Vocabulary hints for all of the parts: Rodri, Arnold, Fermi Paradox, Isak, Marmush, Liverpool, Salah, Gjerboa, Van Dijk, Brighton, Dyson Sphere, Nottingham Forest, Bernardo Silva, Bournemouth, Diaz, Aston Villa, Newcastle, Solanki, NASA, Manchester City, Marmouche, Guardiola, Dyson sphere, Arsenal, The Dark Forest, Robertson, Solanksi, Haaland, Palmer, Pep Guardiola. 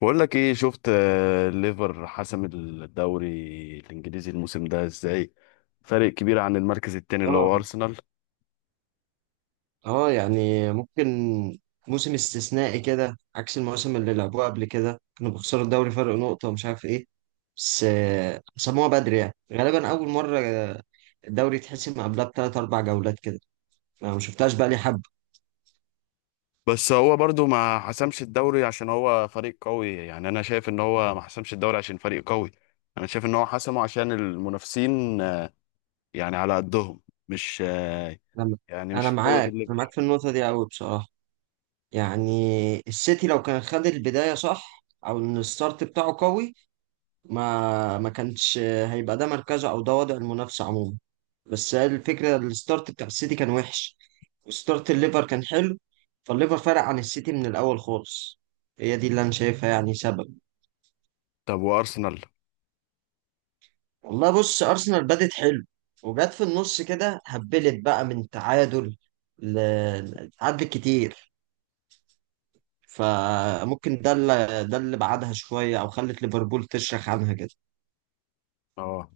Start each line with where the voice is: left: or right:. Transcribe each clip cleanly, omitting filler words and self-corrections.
left: بقول لك ايه شفت ليفر حسم الدوري الانجليزي الموسم ده ازاي. فرق كبير عن المركز التاني اللي
right: اه.
left: هو ارسنال.
right: اه، يعني ممكن. موسم استثنائي كده عكس المواسم اللي لعبوها قبل كده، كانوا بيخسروا الدوري فرق نقطة ومش عارف ايه. بس سموها بدري، يعني غالبا أول مرة الدوري يتحسم قبلها بتلات أربع جولات كده. أنا ما شفتهاش بقالي حبة.
left: بس هو برضو ما حسمش الدوري عشان هو فريق قوي، يعني انا شايف ان هو ما حسمش الدوري عشان فريق قوي. انا شايف ان هو حسمه عشان المنافسين يعني على قدهم، مش
right: أنا
left: يعني مش
right: أنا
left: في قوة
right: معاك، أنا معاك
left: الليفر.
right: في النقطة دي أوي بصراحة. يعني السيتي لو كان خد البداية صح، أو إن الستارت بتاعه قوي، ما كانش هيبقى ده مركزه أو ده وضع المنافسة عموما. بس هي الفكرة، الستارت بتاع السيتي كان وحش وستارت الليفر كان حلو، فالليفر فرق عن السيتي من الأول خالص. هي دي اللي أنا شايفها يعني سبب.
left: طب وارسنال؟
right: والله بص، أرسنال بدت حلو، وجت في النص كده هبلت بقى من تعادل تعادل كتير. فممكن ده اللي بعدها شوية أو خلت ليفربول تشرخ عنها كده.
left: اه،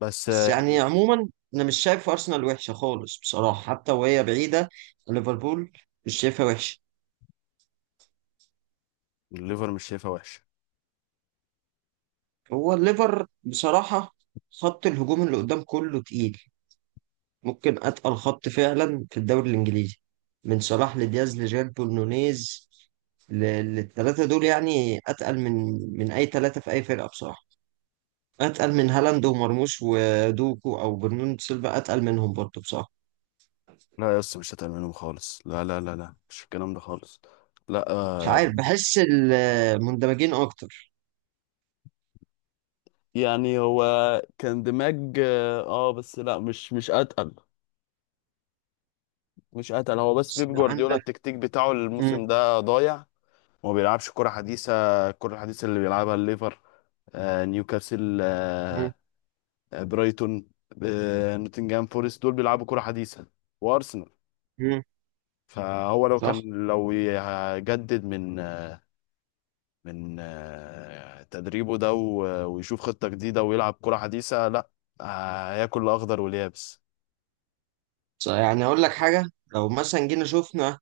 left: بس
right: بس يعني
left: يعني
right: عموما، أنا مش شايف أرسنال وحشة خالص بصراحة، حتى وهي بعيدة عن ليفربول، مش شايفها وحشة.
left: الليفر مش شايفها وحشة.
right: هو الليفر بصراحة خط الهجوم اللي قدام كله تقيل، ممكن أتقل خط فعلا في الدوري الإنجليزي. من صلاح لدياز لجيربو لنونيز، للثلاثة دول، يعني أتقل من من أي ثلاثة في أي فرقة بصراحة. أتقل من هالاند ومرموش ودوكو أو برناردو سيلفا، أتقل منهم برضه بصراحة.
left: لا يا اسطى، مش هتعمل منهم خالص، لا لا لا لا، مش الكلام ده خالص. لا،
right: مش عارف، بحس المندمجين أكتر.
left: يعني هو كان دماج، بس لا، مش اتقل. مش اتقل، هو بس
right: بس
left: بيب جوارديولا
right: عندك.
left: التكتيك بتاعه
right: مم.
left: الموسم ده ضايع. ما بيلعبش كرة حديثة. الكرة الحديثة اللي بيلعبها الليفر، نيوكاسل،
right: مم.
left: برايتون، نوتنجهام فورست، دول بيلعبوا كرة حديثة، وارسنال.
right: مم.
left: فهو لو
right: صح.
left: كان، لو يجدد من تدريبه ده، ويشوف خطة جديدة ويلعب كرة حديثة، لا، هياكل الأخضر واليابس.
right: صح، يعني أقول لك حاجة. لو مثلا جينا شفنا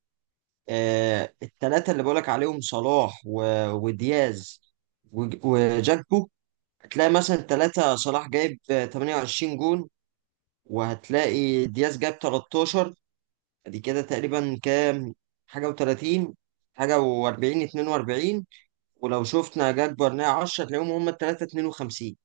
right: الثلاثه اللي بقولك عليهم، صلاح ودياز وجاكبو، هتلاقي مثلا الثلاثه صلاح جايب 28 جون، وهتلاقي دياز جايب 13. ادي كده تقريبا كام، حاجه و30، حاجه و40، 42. ولو شفنا جاكبو ارناء 10، هتلاقيهم هم الثلاثه 52.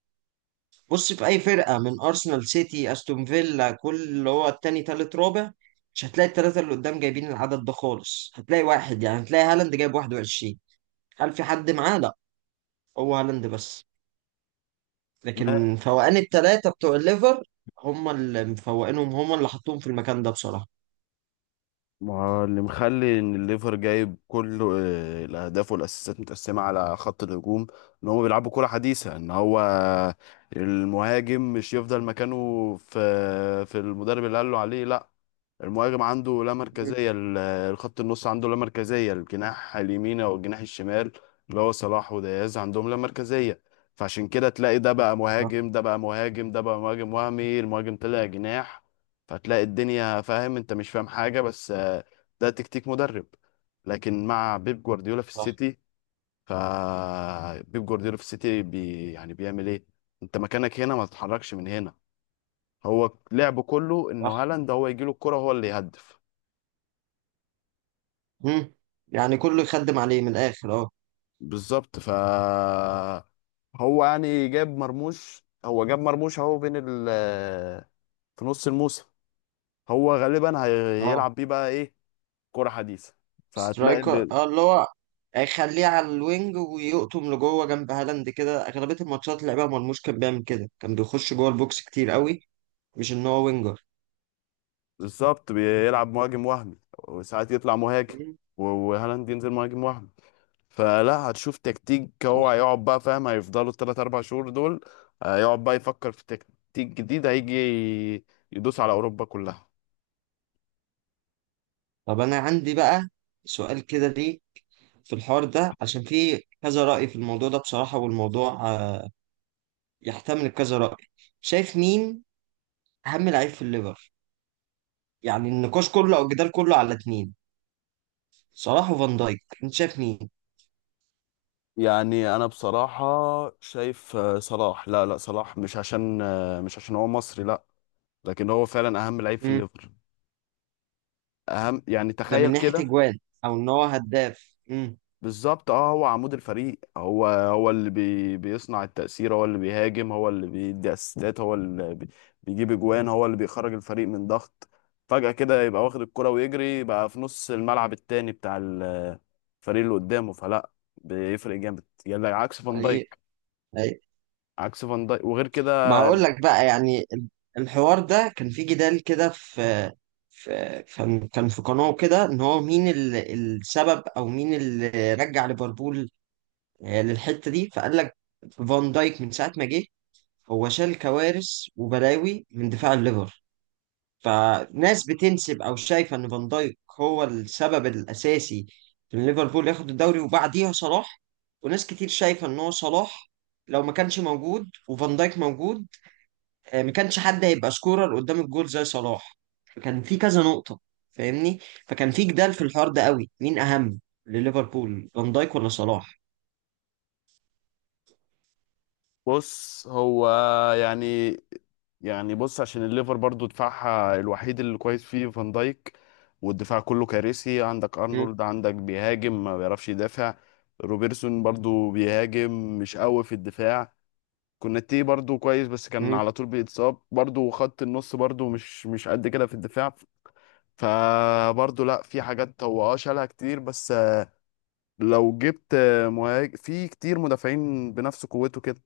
right: بص، في اي فرقه من ارسنال، سيتي، استون فيلا، كل اللي هو التاني تالت رابع، مش هتلاقي الثلاثه اللي قدام جايبين العدد ده خالص. هتلاقي واحد، يعني هتلاقي هالاند جايب 21، هل في حد معاه؟ لا، هو هالاند بس. لكن فوقان التلاتة بتوع الليفر، هم اللي مفوقينهم، هم اللي حطوهم في المكان ده بصراحة.
left: ما هو اللي مخلي ان الليفر جايب كل الاهداف والاسيستات متقسمه على خط الهجوم ان هم بيلعبوا كره حديثه. ان هو المهاجم مش يفضل مكانه في المدرب اللي قال له عليه. لا، المهاجم عنده لا
right: مم.
left: مركزية، الخط النص عنده لا مركزية الجناح اليمين أو الجناح الشمال، اللي هو صلاح ودياز عندهم لا مركزية. فعشان كده تلاقي ده بقى
right: صح.
left: مهاجم، ده بقى مهاجم، ده بقى مهاجم وهمي، المهاجم طلع جناح. فتلاقي الدنيا، فاهم؟ انت مش فاهم حاجة، بس ده تكتيك مدرب. لكن مع بيب جوارديولا في
right: صح.
left: السيتي، فبيب جوارديولا في السيتي يعني بيعمل ايه، انت مكانك هنا ما تتحركش من هنا. هو لعبه كله
right: صح.
left: انه هالاند هو يجيله الكرة، هو اللي يهدف.
right: مم. يعني كله يخدم عليه من الآخر، اه.
left: بالظبط. هو يعني جاب مرموش، اهو بين ال في نص الموسم، هو غالبا
right: اه
left: هيلعب بيه بقى ايه، كرة حديثة. فهتلاقي
right: سترايكر، اه اللي هو هيخليه على الوينج ويقطم لجوه جنب هالاند كده. أغلبية الماتشات اللي لعبها مرموش كان بيعمل كده، كان بيخش جوه البوكس كتير قوي، مش إن هو وينجر.
left: بالظبط بيلعب مهاجم وهمي وساعات يطلع مهاجم،
right: مم.
left: وهالاند ينزل مهاجم وهمي. فلا هتشوف تكتيك، هو
right: صح.
left: هيقعد بقى، فاهم؟ هيفضلوا الثلاث اربع شهور دول هيقعد بقى يفكر في تكتيك جديد هيجي يدوس على اوروبا كلها.
right: طب أنا عندي بقى سؤال كده، ليه في الحوار ده؟ عشان في كذا رأي في الموضوع ده بصراحة، والموضوع يحتمل كذا رأي. شايف مين أهم لعيب في الليفر؟ يعني النقاش كله أو الجدال كله على اتنين، صلاح وفان دايك. أنت شايف مين؟
left: يعني انا بصراحه شايف صلاح، لا لا، صلاح مش عشان هو مصري، لا. لكن هو فعلا اهم لعيب في
right: مم.
left: الليفر. اهم، يعني
right: ده
left: تخيل
right: من ناحية
left: كده.
right: أجوان أو إن هو هداف. مم.
left: بالظبط. اه هو عمود الفريق، هو اللي بيصنع التأثير، هو اللي بيهاجم، هو اللي بيدي اسيستات، هو اللي بي بيجيب اجوان، هو اللي بيخرج الفريق من ضغط. فجأة كده يبقى واخد الكرة ويجري بقى في نص الملعب التاني بتاع الفريق اللي قدامه، فلا، بيفرق جامد، يعني عكس فان
right: أي.
left: دايك.
right: أي.
left: عكس فان دايك وغير
right: ما
left: كده.
right: هقول لك بقى، يعني الحوار ده كان في جدال كده، في كان كان في قناة كده، إن هو مين السبب أو مين اللي رجع ليفربول للحته دي. فقال لك فان دايك من ساعه ما جه، هو شال كوارث وبلاوي من دفاع الليفر. فناس بتنسب او شايفه ان فان دايك هو السبب الاساسي في ان ليفربول ياخد الدوري، وبعديها صلاح. وناس كتير شايفه ان هو صلاح لو ما كانش موجود وفان دايك موجود، ما كانش حد هيبقى سكورر قدام الجول زي صلاح. فكان في كذا نقطه، فاهمني، فكان في جدال في الحوار ده قوي، مين اهم لليفربول، فان دايك ولا صلاح؟
left: بص هو يعني، بص عشان الليفر برضو دفاعها الوحيد اللي كويس فيه فان دايك، والدفاع كله كارثي. عندك
right: مم.
left: ارنولد عندك بيهاجم، ما بيعرفش يدافع. روبرتسون برضو بيهاجم، مش قوي في الدفاع. كوناتي برضو كويس بس كان
right: مم.
left: على طول بيتصاب، برضو خط النص برضو مش قد كده في الدفاع. فبرضه لا، في حاجات هو شالها كتير، بس لو جبت مهاجم في كتير مدافعين بنفس قوته كده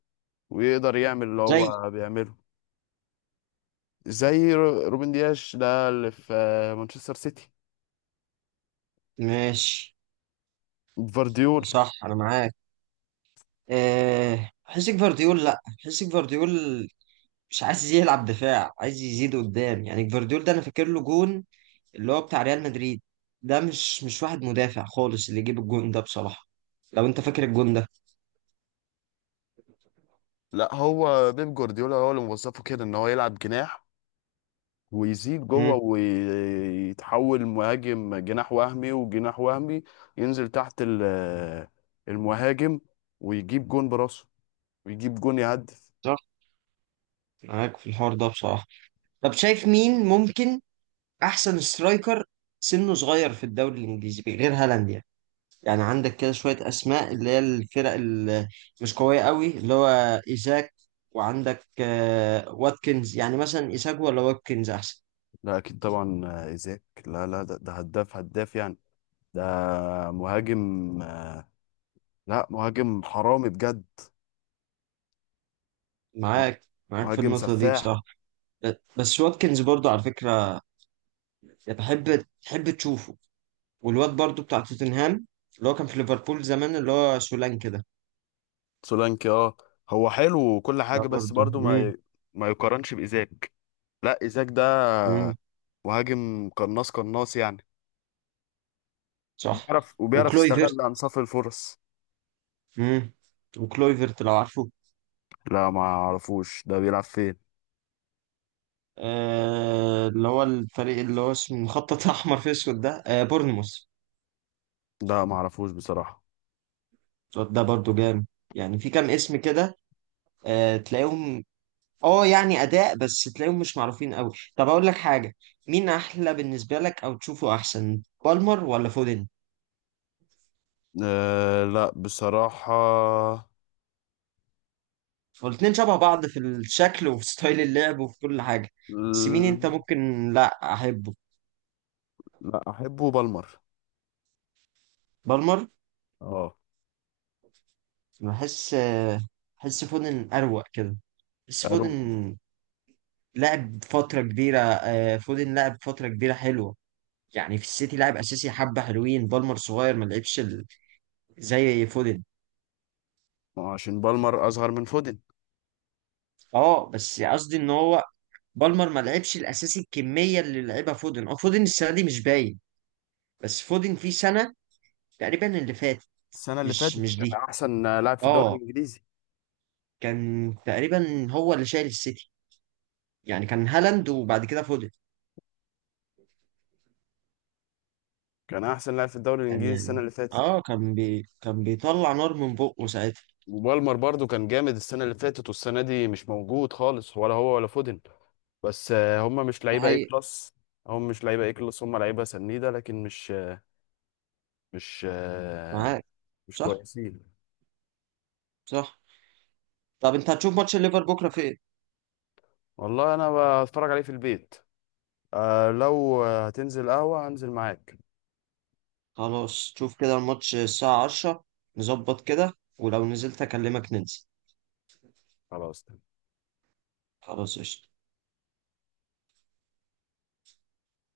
left: ويقدر يعمل اللي
right: زي.
left: هو بيعمله، زي روبن دياش ده اللي في مانشستر سيتي،
right: ماشي.
left: فارديول.
right: صح، انا معاك. أه، بحس جفارديول، لا بحس جفارديول مش عايز يلعب دفاع، عايز يزيد قدام. يعني جفارديول ده انا فاكر له جون، اللي هو بتاع ريال مدريد، ده مش واحد مدافع خالص اللي يجيب الجون ده بصراحة، لو انت فاكر الجون ده.
left: لا، هو بيب جوارديولا هو اللي موظفه كده ان هو يلعب جناح ويزيد جوه
right: امم.
left: ويتحول مهاجم جناح وهمي وجناح وهمي، ينزل تحت المهاجم، ويجيب جون براسه ويجيب جون يهدف.
right: صح، معاك في الحوار ده بصراحة. طب شايف مين ممكن احسن سترايكر سنه صغير في الدوري الانجليزي غير هالاند يعني؟ يعني عندك كده شوية أسماء، اللي هي الفرق اللي مش قوية قوي، اللي هو إيزاك، وعندك واتكنز. يعني مثلا إيزاك ولا واتكنز أحسن؟
left: لا اكيد طبعا، ايزاك، لا لا، ده هداف هداف يعني. ده مهاجم، آه، لا، مهاجم حرامي بجد. مه-
right: معاك، معاك في
left: مهاجم
right: النقطة دي
left: سفاح.
right: بصراحة. بس واتكنز برضو على فكرة بحب تحب تشوفه، والواد برضو بتاع توتنهام اللي هو كان في ليفربول زمان، اللي هو سولانكي ده.
left: سولانكي، هو حلو وكل
right: ده
left: حاجة، بس
right: برضو.
left: برضو
right: مم.
left: ما يقارنش بإيزاك. لا، إيزاك ده
right: مم.
left: مهاجم قناص قناص يعني،
right: صح.
left: بيعرف وبيعرف
right: وكلويفرت.
left: يستغل أنصاف الفرص.
right: مم. وكلويفرت، لو عارفه،
left: لا ما اعرفوش، ده بيلعب فين.
right: اللي هو الفريق اللي هو اسمه مخطط احمر في اسود ده، بورنموث.
left: ده ما اعرفوش بصراحة.
right: الواد ده برضو جامد. يعني في كام اسم كده، تلاقيهم. اه يعني اداء، بس تلاقيهم مش معروفين قوي. طب اقول لك حاجه، مين احلى بالنسبه لك او تشوفه احسن، بالمر ولا فودن؟
left: لا بصراحة،
right: والاتنين شبه بعض في الشكل وفي ستايل اللعب وفي كل حاجه، بس مين
left: ال-
right: انت ممكن لا احبه؟
left: لا أحبه بالمر.
right: بالمر.
left: اه.
right: بحس آه، بحس فودن اروق كده. بحس
left: أرو-
right: فودن لعب فترة كبيرة حلوة. يعني في السيتي لعب أساسي حبة حلوين. بالمر صغير، ما لعبش زي فودن.
left: عشان بالمر أصغر من فودن.
right: اه، بس قصدي إن هو بالمر ما لعبش الأساسي الكمية اللي لعبها فودن. اه فودن السنة دي مش باين، بس فودن في سنة تقريبا اللي فاتت.
left: السنة اللي
right: مش
left: فاتت
right: مش
left: كان
right: دي.
left: أحسن لاعب في الدوري
right: اه،
left: الإنجليزي.
right: كان تقريبا هو اللي شايل السيتي، يعني كان هالاند وبعد كده فودن.
left: كان أحسن لاعب في الدوري
right: كان
left: الإنجليزي السنة
right: يعني
left: اللي فاتت.
right: اه، كان بيطلع نار من بقه ساعتها.
left: وبالمر برضو كان جامد السنة اللي فاتت، والسنة دي مش موجود خالص، ولا هو ولا فودن. بس هم مش
right: ده
left: لعيبة ايه
right: حقيقي.
left: كلاس. هم لعيبة سنيدة، لكن مش آه،
right: معاك.
left: مش
right: صح.
left: كويسين.
right: صح. طب انت هتشوف ماتش الليفر بكره في ايه؟
left: والله انا بتفرج عليه في البيت. لو هتنزل قهوة هنزل معاك.
right: خلاص، شوف كده الماتش الساعه 10، نظبط كده، ولو نزلت اكلمك ننزل.
left: خلاص.
right: خلاص، قشطة.